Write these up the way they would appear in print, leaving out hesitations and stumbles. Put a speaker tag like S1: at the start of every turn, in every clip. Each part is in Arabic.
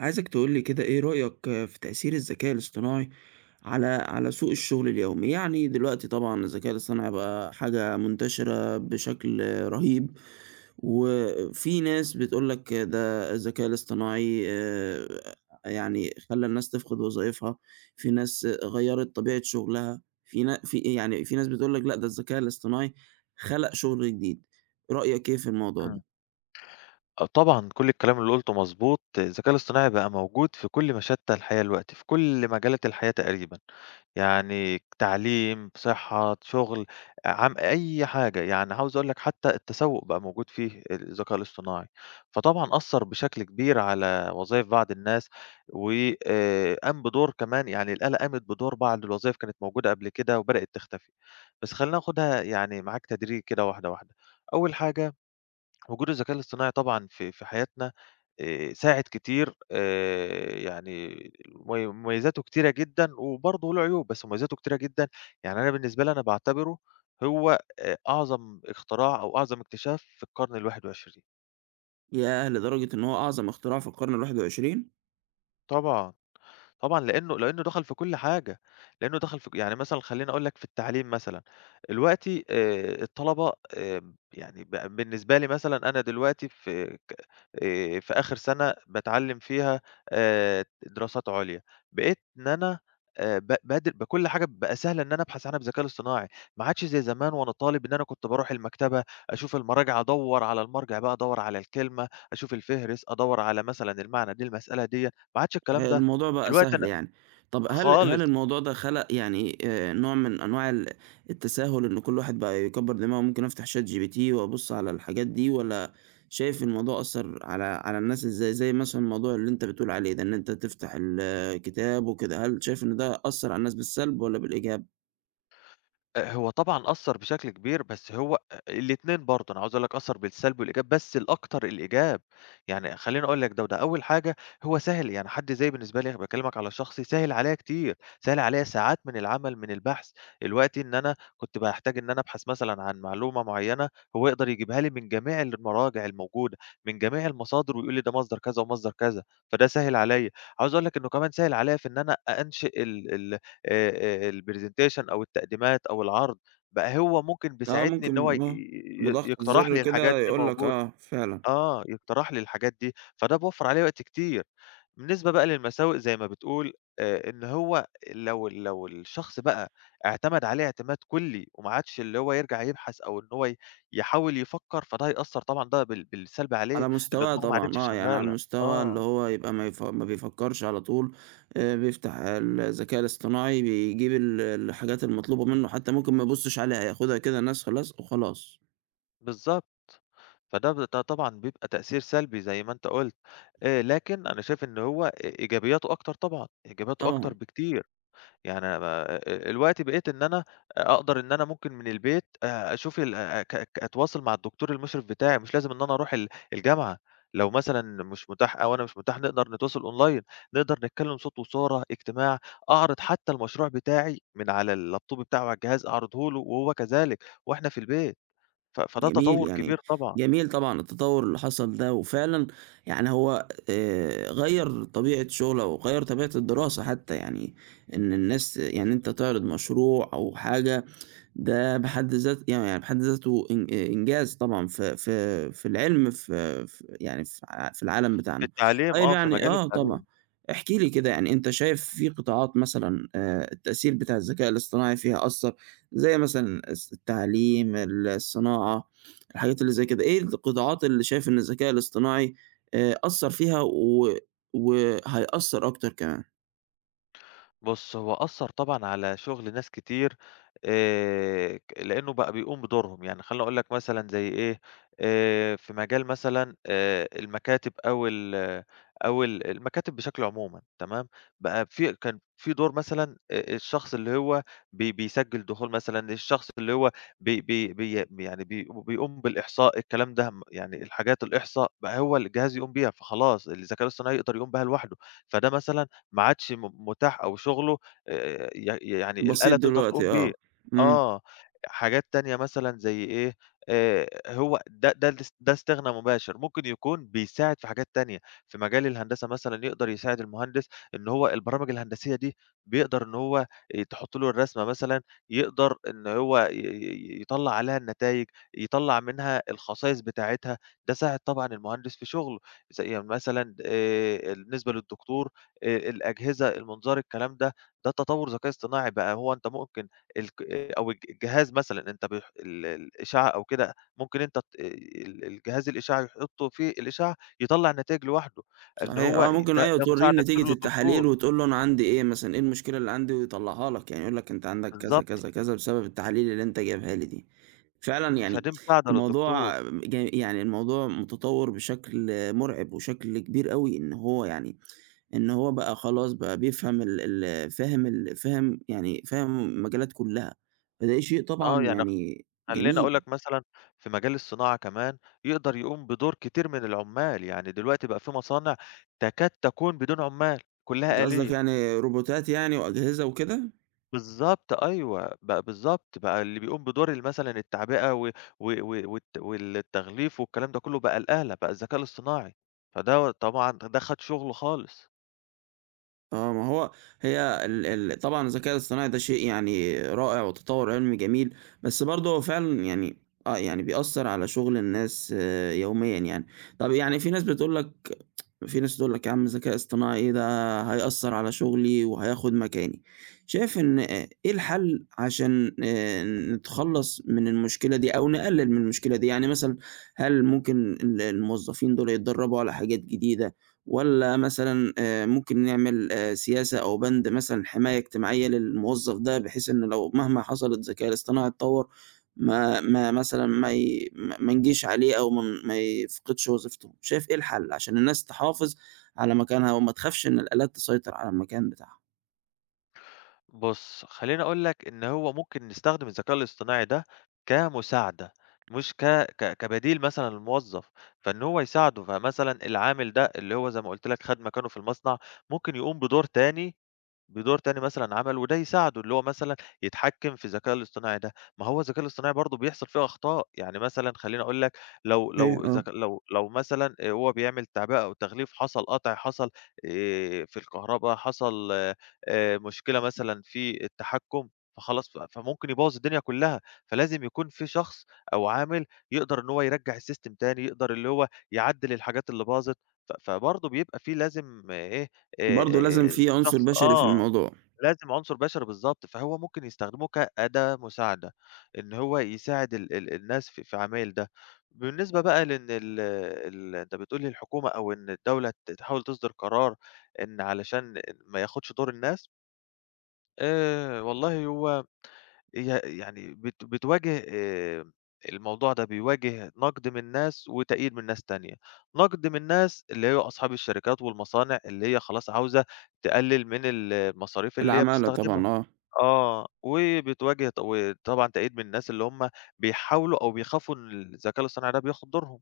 S1: عايزك تقول لي كده إيه رأيك في تأثير الذكاء الاصطناعي على سوق الشغل اليومي؟ يعني دلوقتي طبعًا الذكاء الاصطناعي بقى حاجة منتشرة بشكل رهيب، وفي ناس بتقول لك ده الذكاء الاصطناعي يعني خلّى الناس تفقد وظايفها، في ناس غيّرت طبيعة شغلها، في نا في يعني في ناس بتقول لك لأ ده الذكاء الاصطناعي خلق شغل جديد، رأيك إيه في الموضوع ده؟
S2: إمم. آه طبعًا كل الكلام اللي قُلته مضبوط، الذكاء الاصطناعي بقى موجود في كل مشتّى الحياة دلوقتي، في كل مجالات الحياة تقريبًا، يعني تعليم، صحة، شغل، أي حاجة، يعني عاوز أقول لك حتى التسوق بقى موجود فيه الذكاء الاصطناعي، فطبعًا أثّر بشكل كبير على وظايف بعض الناس، و قام بدور كمان يعني الآلة قامت بدور بعض الوظايف كانت موجودة قبل كده وبدأت تختفي، بس خلّينا ناخدها يعني معاك تدريجي كده واحدة واحدة، أول حاجة وجود الذكاء الاصطناعي طبعًا في حياتنا ساعد كتير يعني مميزاته كتيرة جدًا وبرضه له عيوب، بس مميزاته كتيرة جدًا، يعني أنا بالنسبة لي أنا باعتبره هو أعظم اختراع أو أعظم اكتشاف في القرن ال21.
S1: ياه! لدرجة إن هو أعظم اختراع في القرن ال21؟
S2: طبعًا. طبعًا لإنه دخل في كل حاجة، لإنه دخل في ك يعني مثلًا خلّيني أقول لك في التعليم مثلًا، دلوقتي الطلبة يعني بالنسبة لي مثلًا أنا دلوقتي في آخر سَنة باتعلّم فيها دراسات عُليا، بقيت إن أنا بادر بكل حاجة بقى سهل إن أنا أبحث عنها بالذكاء الاصطناعي، ما عادش زي زمان وأنا طالب إن أنا كنت باروح المكتبة أشوف المراجع أدوّر على المرجع بقى، أدوّر على الكلمة، أشوف الفهرس، أدوّر على مثلًا المعنى للمسألة ديّة، ما عادش الكلام ده،
S1: الموضوع بقى
S2: دلوقتي
S1: سهل
S2: أنا
S1: يعني. طَب هل
S2: خالص،
S1: الموضوع ده خَلَق يعني نوع من أنواع التساهُل إن كل واحد بقى يكبّر دماغه ممكن أفتح ChatGPT وأبُص على الحاجات دي والّا شايف الموضوع أثّر على الناس إزاي؟ زي مثلًا الموضوع اللي أنت بتقول عليه ده، إن أنت تفتح الكتاب وكده، هل شايف إن ده أثّر على الناس بالسلب والّا بالإيجاب؟
S2: هو طبعًا أثّر بشكل كبير، بس هو الاتنين برضه، أنا عاوز أقول لك أثّر بالسلب والإيجاب، بس الأكتر الإيجاب، يعني خلّيني أقول لك ده وده، أول حاجة هو سهِّل يعني حد زيي بالنسبة لي باكلّمك على شخصي، سهِّل عليَّ كتير، سهِّل عليَّ ساعات من العمل، من البحث، الوقت إن أنا كنت باحتاج إن أنا أبحث مثلًا عن معلومة معيّنة، هو يقدر يجيبها لي من جميع المراجع الموجودة، من جميع المصادر ويقول لي ده مصدر كذا ومصدر كذا، فده سهِّل عليَّ، عاوز أقول لك إنه كمان سهِّل عليَّ في إن أنا أنشئ ال ال آآ، الpresentation أو التقديمات أو العرض، بقى هو ممكن
S1: آه
S2: بيساعدني إن هو ي
S1: ممكن آه،
S2: ي
S1: بضغطة
S2: يقترح
S1: زِر
S2: لي
S1: كده
S2: الحاجات دي
S1: يقول لك
S2: موجودة،
S1: آه، فعلًا.
S2: آه، يقترح لي الحاجات دي، فده بيوفّر عليَّ وقت كتير. بالنسبة بقى للمساوئ زي ما بتقول، إن هو لو الشخص بقى اعتمد عليه اعتماد كلّي وما عادش اللي هو يرجع يبحث أو إن هو يحاول يفكّر، فده هيأثّر طبعًا ده بالسلب عليه،
S1: على
S2: إن
S1: مستواه
S2: دماغه ما عادتش
S1: طبعًا آه، يعني على
S2: شغّالة.
S1: المستوى اللي
S2: آه،
S1: هو يبقى ما بيفكّرش على طول، بيفتح الذكاء الاصطناعي بيجيب الحاجات المطلوبة منّه حتى ممكن ما يبُصّش عليها، ياخدها كده نَسخة، لَصق وخلاص.
S2: بالضبط. فده ب ده طبعًا بيبقى تأثير سلبي زي ما أنت قُلت، لكن أنا شايف إن هو إيجابياته أكتر طبعًا، إيجابياته أكتر
S1: طبعًا،
S2: بكتير، يعني أنا ما الوقتي بقيت إن أنا أقدر إن أنا ممكن من البيت أشوف ال أ ك ك أتواصل مع الدكتور المشرف بتاعي، مش لازم إن أنا أروح الجامعة، لو مثلًا مش متاح أو أنا مش متاح نقدر نتواصل أونلاين، نقدر نتكلم صوت وصورة، اجتماع، أعرض حتى المشروع بتاعي من على اللابتوب بتاعه على الجهاز أعرضه له وهو كذلك وإحنا في البيت، فده
S1: جميل
S2: تطور
S1: يعني
S2: كبير طبعًا.
S1: جميل طبعًا التطوّر اللي حصل ده، وفعلًا يعني هو غيّر طبيعة شُغله وغيّر طبيعة الدراسة حتى يعني، إن الناس يعني أنت تعرض مشروع أو حاجة ده بحد ذات يعني يعني بحد ذاته إن إنجاز طبعًا في العلم في العالم
S2: في
S1: بتاعنا.
S2: التعليم
S1: طيب
S2: آه، في
S1: يعني
S2: مجال
S1: آه طبعًا.
S2: التعليم.
S1: احكِ لي كده يعني أنت شايف في قطاعات مثلًا التأثير بتاع الذكاء الاصطناعي فيها أثّر، زي مثلًا التعليم، الصناعة، الحاجات اللي زي كده، إيه القطاعات اللي شايف إن الذكاء الاصطناعي أثّر فيها و وهيأثّر أكتر كمان؟
S2: بُص، هو أثّر طبعًا على شُغل ناس كتير ك لإنه بقى بيقوم بدورهم، يعني خلّيني أقول لك مثلًا زي إيه، في مجال مثلًا المكاتب أو ال أو ال المكاتب بشكل عمومًا تمام، بقى في كان في دور مثلًا الشخص اللي هو بيسجّل دخول مثلًا، الشخص اللي هو بي بي بي يعني بيقوم بالإحصاء الكلام ده يعني الحاجات الإحصاء بقى هو الجهاز يقوم بيها، فخلاص الذكاء الاصطناعي يقدر يقوم بها لوحده، فده مثلًا ما عادش متاح أو شغله ي يعني
S1: بسيط
S2: الآلة تقدر
S1: دلوقتي
S2: تقوم بيه.
S1: آه. إمم.
S2: آه، حاجات تانية مثلًا زي إيه، هو ده استغنى مباشر، ممكن يكون بيساعد في حاجات تانية، في مجال الهندسة مثلًا يقدر يساعد المهندس إن هو البرامج الهندسية دي بيقدر إن هو تحُط له الرسمة مثلًا، يقدر إن هو ي ي يطلّع عليها النتايج، يطلّع منها الخصائص بتاعتها، ده ساعد طبعًا المهندس في شغله، زي مثلًا بالنسبة للدكتور الأجهزة، المنظار، الكلام ده، ده تطوّر ذكاء اصطناعي بقى، هو أنت ممكن الك أو الج الجهاز مثلًا أنت الإشعة أو كده، ممكن أنت ت ال الجهاز الإشعة يحُطّه في الإشعة يطلّع نتايج لوحده، إن
S1: صحيح
S2: هو
S1: آه، ممكن
S2: ده
S1: أيوه
S2: ده
S1: تورّيه
S2: مساعدة كبيرة
S1: نتيجة
S2: للدكتور،
S1: التحاليل وتقول له أنا عندي إيه مثلًا، إيه المشكلة اللي عندي ويطلّعها لك، يعني يقول لك أنت عندك كذا،
S2: بالضبط،
S1: كذا، كذا بسبب التحاليل اللي أنت جايبها لي دي. فعلًا يعني
S2: فدي مساعدة للدكتور،
S1: الموضوع ج يعني الموضوع متطوّر بشكل مرعب وشكل كبير أوي، إن هو يعني إن هو بقى خلاص بقى بيفهم ال ال فاهم ال فاهم يعني فاهم المجالات كلّها، فده شيء طبعًا
S2: آه، يعني
S1: يعني
S2: خلّيني
S1: جميل.
S2: أقول لك مثلًا في مجال الصناعة كمان، يقدر يقوم بدور كتير من العُمّال، يعني دلوقتي بقى في مصانع تكاد تكون بدون عُمّال،
S1: أنت
S2: كلّها
S1: قصدك
S2: آلية.
S1: يعني روبوتات يعني وأجهزة وكده؟
S2: بالضبط أيوه، بقى بالضبط، بقى اللي بيقوم بدور مثلًا التعبئة و و و والت والتغليف والكلام ده كلّه بقى الآلة، بقى الذكاء الاصطناعي، فدوّة طبعًا ده خَد شُغله خالص.
S1: آه، ما هو هي ال ال طبعًا الذكاء الاصطناعي ده شيء يعني رائع وتطوّر علمي جميل، بس برضه هو فعلًا يعني آه، يعني بيأثّر على شُغل الناس آه، يوميًا يعني. طَب يعني في ناس بتقول لك في ناس تقول لك يا عم ذكاء اصطناعي ده هيأثّر على شغلي وهياخد مكاني. شايف إن إيه الحل عشان نتخلّص من المشكلة دي أو نقلّل من المشكلة دي؟ يعني مثلًا هل ممكن الموظفين دول يتدرّبوا على حاجات جديدة والّا مثلًا ممكن نعمل سياسة أو بند مثلًا حماية اجتماعية للموظف ده بحيث إن لو مهما حصل الذكاء الاصطناعي اتطوّر ما نجيش عليه أو ما يفقدش وظيفته، شايف إيه الحل عشان الناس تحافظ على مكانها وما تخافش إن الآلات تسيطر على المكان بتاعها؟
S2: بُص، خلّيني أقول لك إن هو ممكن نستخدم الذكاء الاصطناعي ده كمساعدة، مش ك ك كبديل مثلًا للموظف، فإن هو يساعده، فمثلًا العامل ده اللي هو زي ما قُلت لك خَد مكانه في المصنع، ممكن يقوم بدور تاني مثلًا عمله، وده يساعده اللي هو مثلًا يتحكم في الذكاء الاصطناعي ده، ما هو الذكاء الاصطناعي برضه بيحصل فيه أخطاء، يعني مثلًا خلّيني أقول لك لو
S1: هي
S2: لو
S1: آه،
S2: ذك لو لو مثلًا هو بيعمل تعبئة أو تغليف حصل قطع، حصل في الكهربا، حصل مشكلة مثلًا في التحكم، فخلاص فممكن يبوّظ الدنيا كلّها، فلازم يكون في شخص أو عامل يقدر إن هو يرجّع السيستم تاني، يقدر اللي هو يعدّل الحاجات اللي باظت، فبرضه بيبقى في لازم آه، إيه آآ
S1: برضه لازم
S2: آآ
S1: في عنصر
S2: شخص
S1: بشري في
S2: آه.
S1: الموضوع،
S2: لازم عنصر بشري بالضبط، فهو ممكن يستخدموه كأداة مساعدة، إن هو يساعد ال ال الناس في عمايل ده. بالنسبة بقى لإن ال ال أنت بتقول لي الحكومة أو إن الدولة تحاول تصدر قرار إن علشان ما ياخدش دور الناس، والله هو ي يعني بتواجه الموضوع ده بيواجه نقد من ناس وتأييد من ناس تانية. نقد من ناس اللي هي أصحاب الشركات والمصانع اللي هي خلاص عاوزة تقلل من المصاريف اللي هي
S1: العمالة
S2: بتستخدمها.
S1: طبعًا آه.
S2: آه، وبتواجه وطبعًا تأييد من الناس اللي هم بيحاولوا أو بيخافوا إن الذكاء الاصطناعي ده بياخد دورهم.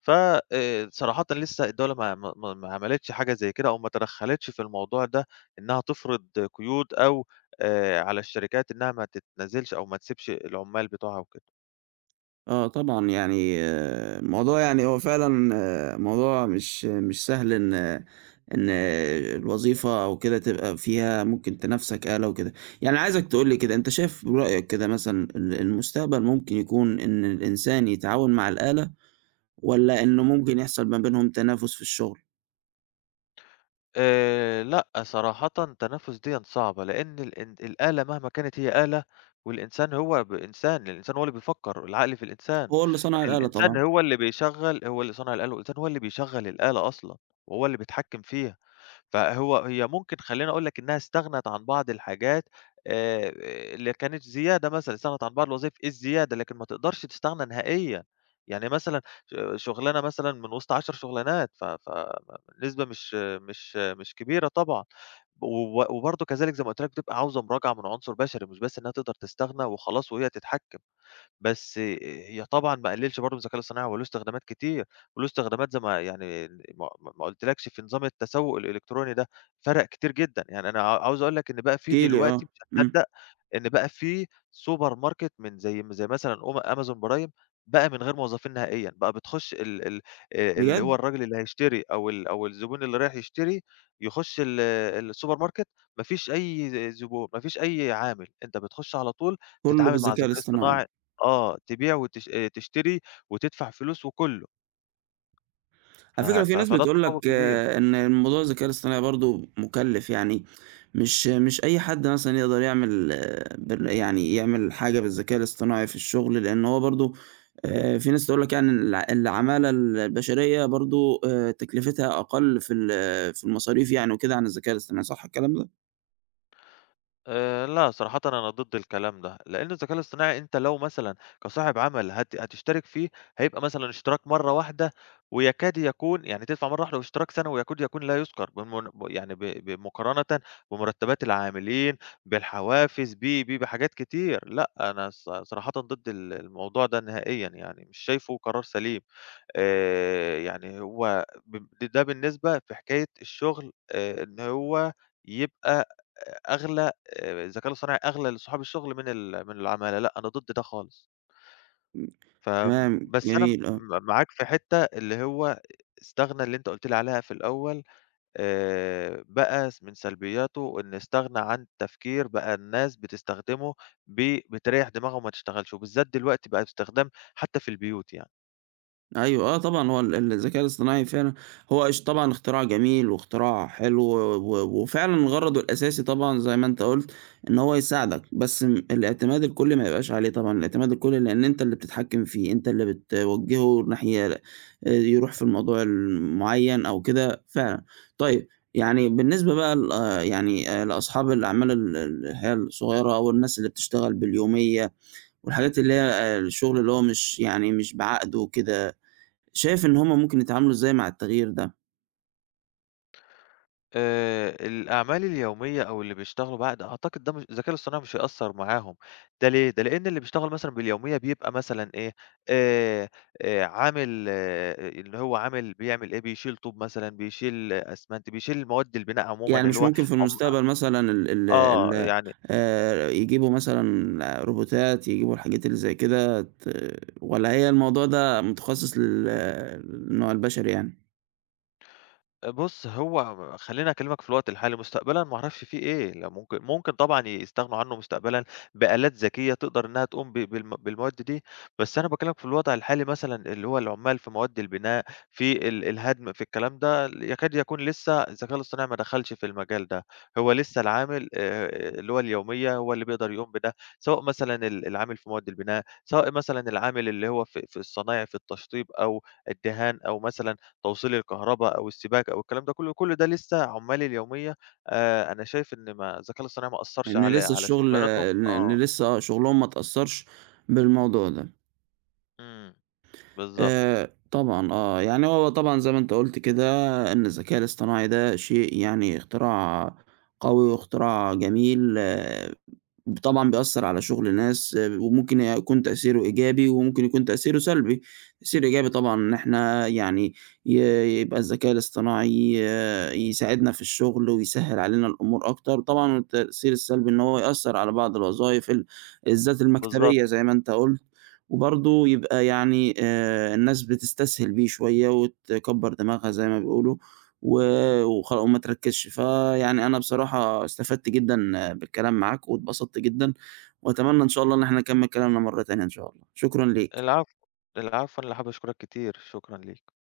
S2: ف صراحةً لسه الدولة ما عملتش حاجة زي كده أو ما تدخّلتش في الموضوع ده، إنها تفرض قيود أو على الشركات إنها ما تتنازلش أو ما تسيبش العُمّال بتوعها وكده.
S1: آه طبعًا، يعني آه، الموضوع يعني هو فعلًا آه، موضوع مش سهل إن إن الوظيفة أو كده تبقى فيها ممكن تنافسك آلة وكده. يعني عايزك تقول لي كده أنت شايف برأيك كده مثلًا المستقبل ممكن يكون إن الإنسان يتعاون مع الآلة والّا إنه ممكن يحصل ما بينهم تنافس في الشغل؟
S2: لأ، صراحةً تنافس ديًا صعبة، لإن ال إن الآلة مهما كانت هي آلة والإنسان هو إنسان، الإنسان هو اللي بيفكّر، العقل في الإنسان،
S1: هو اللي صنع الآلة
S2: الإنسان
S1: طبعًا.
S2: هو اللي صنع الآلة والإنسان هو اللي بيشغّل الآلة أصلًا وهو اللي بيتحكّم فيها. هي ممكن خلّيني أقول لك إنها استغنت عن بعض الحاجات آآ، اللي كانت زيادة مثلًا، استغنت عن بعض الوظايف الزيادة، لكن ما تقدرش تستغنى نهائيًا. يعني مثلًا شغلانة مثلًا من وسط 10 شغلانات، ف ف نسبة مش كبيرة طبعًا. وبرضه كذلك زي ما قُلت لك بتبقى عاوزة مراجعة من عنصر بشري، مش بس إنها تقدر تستغنى وخلاص وهي تتحكم. بس هي طبعًا ما أقللش برضه من الذكاء الاصطناعي، هو له استخدامات كتير، وله استخدامات زي ما يعني ما قُلتلكش في نظام التسوق الإلكتروني ده، فرق كتير جدًا، يعني أنا عاوز أقول لك إن بقى
S1: احكِ
S2: في
S1: لي
S2: دلوقتي
S1: آه. إمم.
S2: مشتتات إن بقى في سوبر ماركت من زي مثلًا أمازون برايم بقى من غير موظفين نهائيًا، بقى بتخش ال ال اللي
S1: بجد؟
S2: هو الراجل اللي هيشتري أو الزبون اللي رايح يشتري يخش السوبر ماركت ما فيش أي زبون، ما فيش أي عامل، أنت بتخش على طول
S1: كُلّه
S2: بتتعامل مع
S1: بالذكاء
S2: ذكاء
S1: الاصطناعي.
S2: اصطناعي آه، تبيع وتش تشتري وتدفع فلوس وكُلّه، ف
S1: على فكرة في
S2: ف
S1: ناس
S2: فده
S1: بتقول لك
S2: تطوّر كبير.
S1: إن الموضوع الذكاء الاصطناعي برضه مُكلِّف، يعني مش أي حد مثلًا يقدر يعمل آه، بال يعني يعمل حاجة بالذكاء الاصطناعي في الشغل، لإن هو برضه في ناس تقول لك يعني العمالة البشرية برضه تكلفتها أقل في المصاريف يعني وكده عن الذكاء الاصطناعي، صح الكلام ده؟
S2: لأ، صراحةً أنا ضد الكلام ده، لإن الذكاء الاصطناعي أنت لو مثلًا كصاحب عمل هتشترك فيه، هيبقى مثلًا اشتراك مرّة واحدة ويكاد يكون يعني تدفع مرّة واحدة واشتراك سنوي ويكاد يكون لا يُذكر يعني بمقارنة بمرتبات العاملين، بالحوافز، ب، ب، بحاجات كتير. لأ، أنا صراحةً ضد الموضوع ده نهائيًا يعني، مش شايفه قرار سليم. يعني هو ده بالنسبة في حكاية الشغل إن هو يبقى أغلى الذكاء الاصطناعي أغلى لصُحاب الشغل من العمالة، لأ أنا ضد ده خالص.
S1: تمام،
S2: بس أنا
S1: جميل، آه.
S2: معاك في حتّة اللي هو استغنى اللي أنت قُلت لي عليها في الأول بقى من سلبياته إن استغنى عن التفكير، بقى الناس بتستخدمه بتريّح دماغها وما تشتغلش، وبالذات دلوقتي بقى باستخدام حتّى في البيوت يعني.
S1: أيوه، آه طبعًا هو الذكاء الاصطناعي فعلًا هو اش طبعًا اختراع جميل واختراع حلو وفعلًا غرضه الأساسي طبعًا زي ما أنت قُلت إن هو يساعدك، بس الاعتماد الكلّي ما يبقاش عليه طبعًا، الاعتماد الكلّي لإن أنت اللي بتتحكّم فيه، أنت اللي بتوجّهه ناحية يروح في الموضوع المعيّن أو كده فعلًا. طيب، يعني بالنسبة بقى ل يعني لأصحاب الأعمال اللي هي الصغيّرة أو الناس اللي بتشتغل باليومية والحاجات اللي هي الشغل اللي هو مش يعني مش بعقد وكده شايف إن هم ممكن يتعاملوا إزاي مع التغيير ده؟
S2: الأعمال اليومية أو اللي بيشتغلوا بعد أعتقد ده مش الذكاء الاصطناعي مش هيأثّر معاهم، ده ليه؟ ده لإن اللي بيشتغل مثلًا باليومية بيبقى مثلًا إيه، آآ عامل اللي هو عامل بيعمل إيه، بيشيل طوب مثلًا، بيشيل أسمنت، بيشيل مواد البناء عمومًا
S1: يعني
S2: اللي
S1: مش
S2: هو
S1: ممكن في
S2: عم
S1: المستقبل مثلًا ال ال
S2: آه.
S1: ال
S2: يعني
S1: يجيبوا مثلًا روبوتات، يجيبوا الحاجات اللي زي كده والّا هي الموضوع ده متخصص للنوع البشري يعني؟
S2: بُص، هو خلّيني أكلمك في الوقت الحالي، مستقبلًا ما أعرفش في إيه، لا ممكن طبعًا يستغنوا عنه مستقبلًا بآلات ذكية تقدر إنها تقوم ب بالم بالمواد دي، بس أنا باكلمك في الوضع الحالي مثلًا اللي هو العمال في مواد البناء، في الهدم، في الكلام ده، يكاد يكون لسه الذكاء الاصطناعي ما دخلش في المجال ده، هو لسه العامل اللي هو اليومية هو اللي بيقدر يقوم بده، سواء مثلًا العامل في مواد البناء، سواء مثلًا العامل اللي هو في الصنايع، في التشطيب أو الدهان أو مثلًا توصيل الكهربا أو السباكة أو الكلام ده كلّه، كل ده لسه عُمّال اليومية أنا شايف إن ما الذكاء الاصطناعي ما أثّرش
S1: إن
S2: على
S1: لسه
S2: على
S1: الشغل
S2: شُغلانتهم
S1: إن إن
S2: آه.
S1: لسه آه، شغلهم ما اتأثّرش بالموضوع ده.
S2: إمم. بالضبط،
S1: طبعًا آه، يعني هو طبعًا زي ما أنت قُلت كده إن الذكاء الاصطناعي ده شيء يعني اختراع قوي واختراع جميل طبعًا بيأثّر على شغل ناس، آه، وممكن يكون تأثيره إيجابي وممكن يكون تأثيره سلبي، تأثير إيجابي طبعًا إن إحنا يعني ي يبقى الذكاء الاصطناعي آه، يساعدنا في الشغل ويسهّل علينا الأمور أكتر، طبعًا التأثير السلبي إن هو يأثّر على بعض الوظايف الذات
S2: بالضبط.
S1: المكتبية زي ما أنت قُلت، وبرضه يبقى يعني الناس بتستسهل بيه شوية وتكبّر دماغها زي ما بيقولوا، و وخلا وما تركّزش. فيعني أنا بصراحة استفدت جدًا بالكلام معاك واتبسطت جدًا، وأتمنى إن شاء الله إن إحنا نكمّل كلامنا مرّة تانية إن شاء الله. شكرًا ليك.
S2: العفو، العفو أنا اللي حابب أشكرك كتير، شكرًا ليك.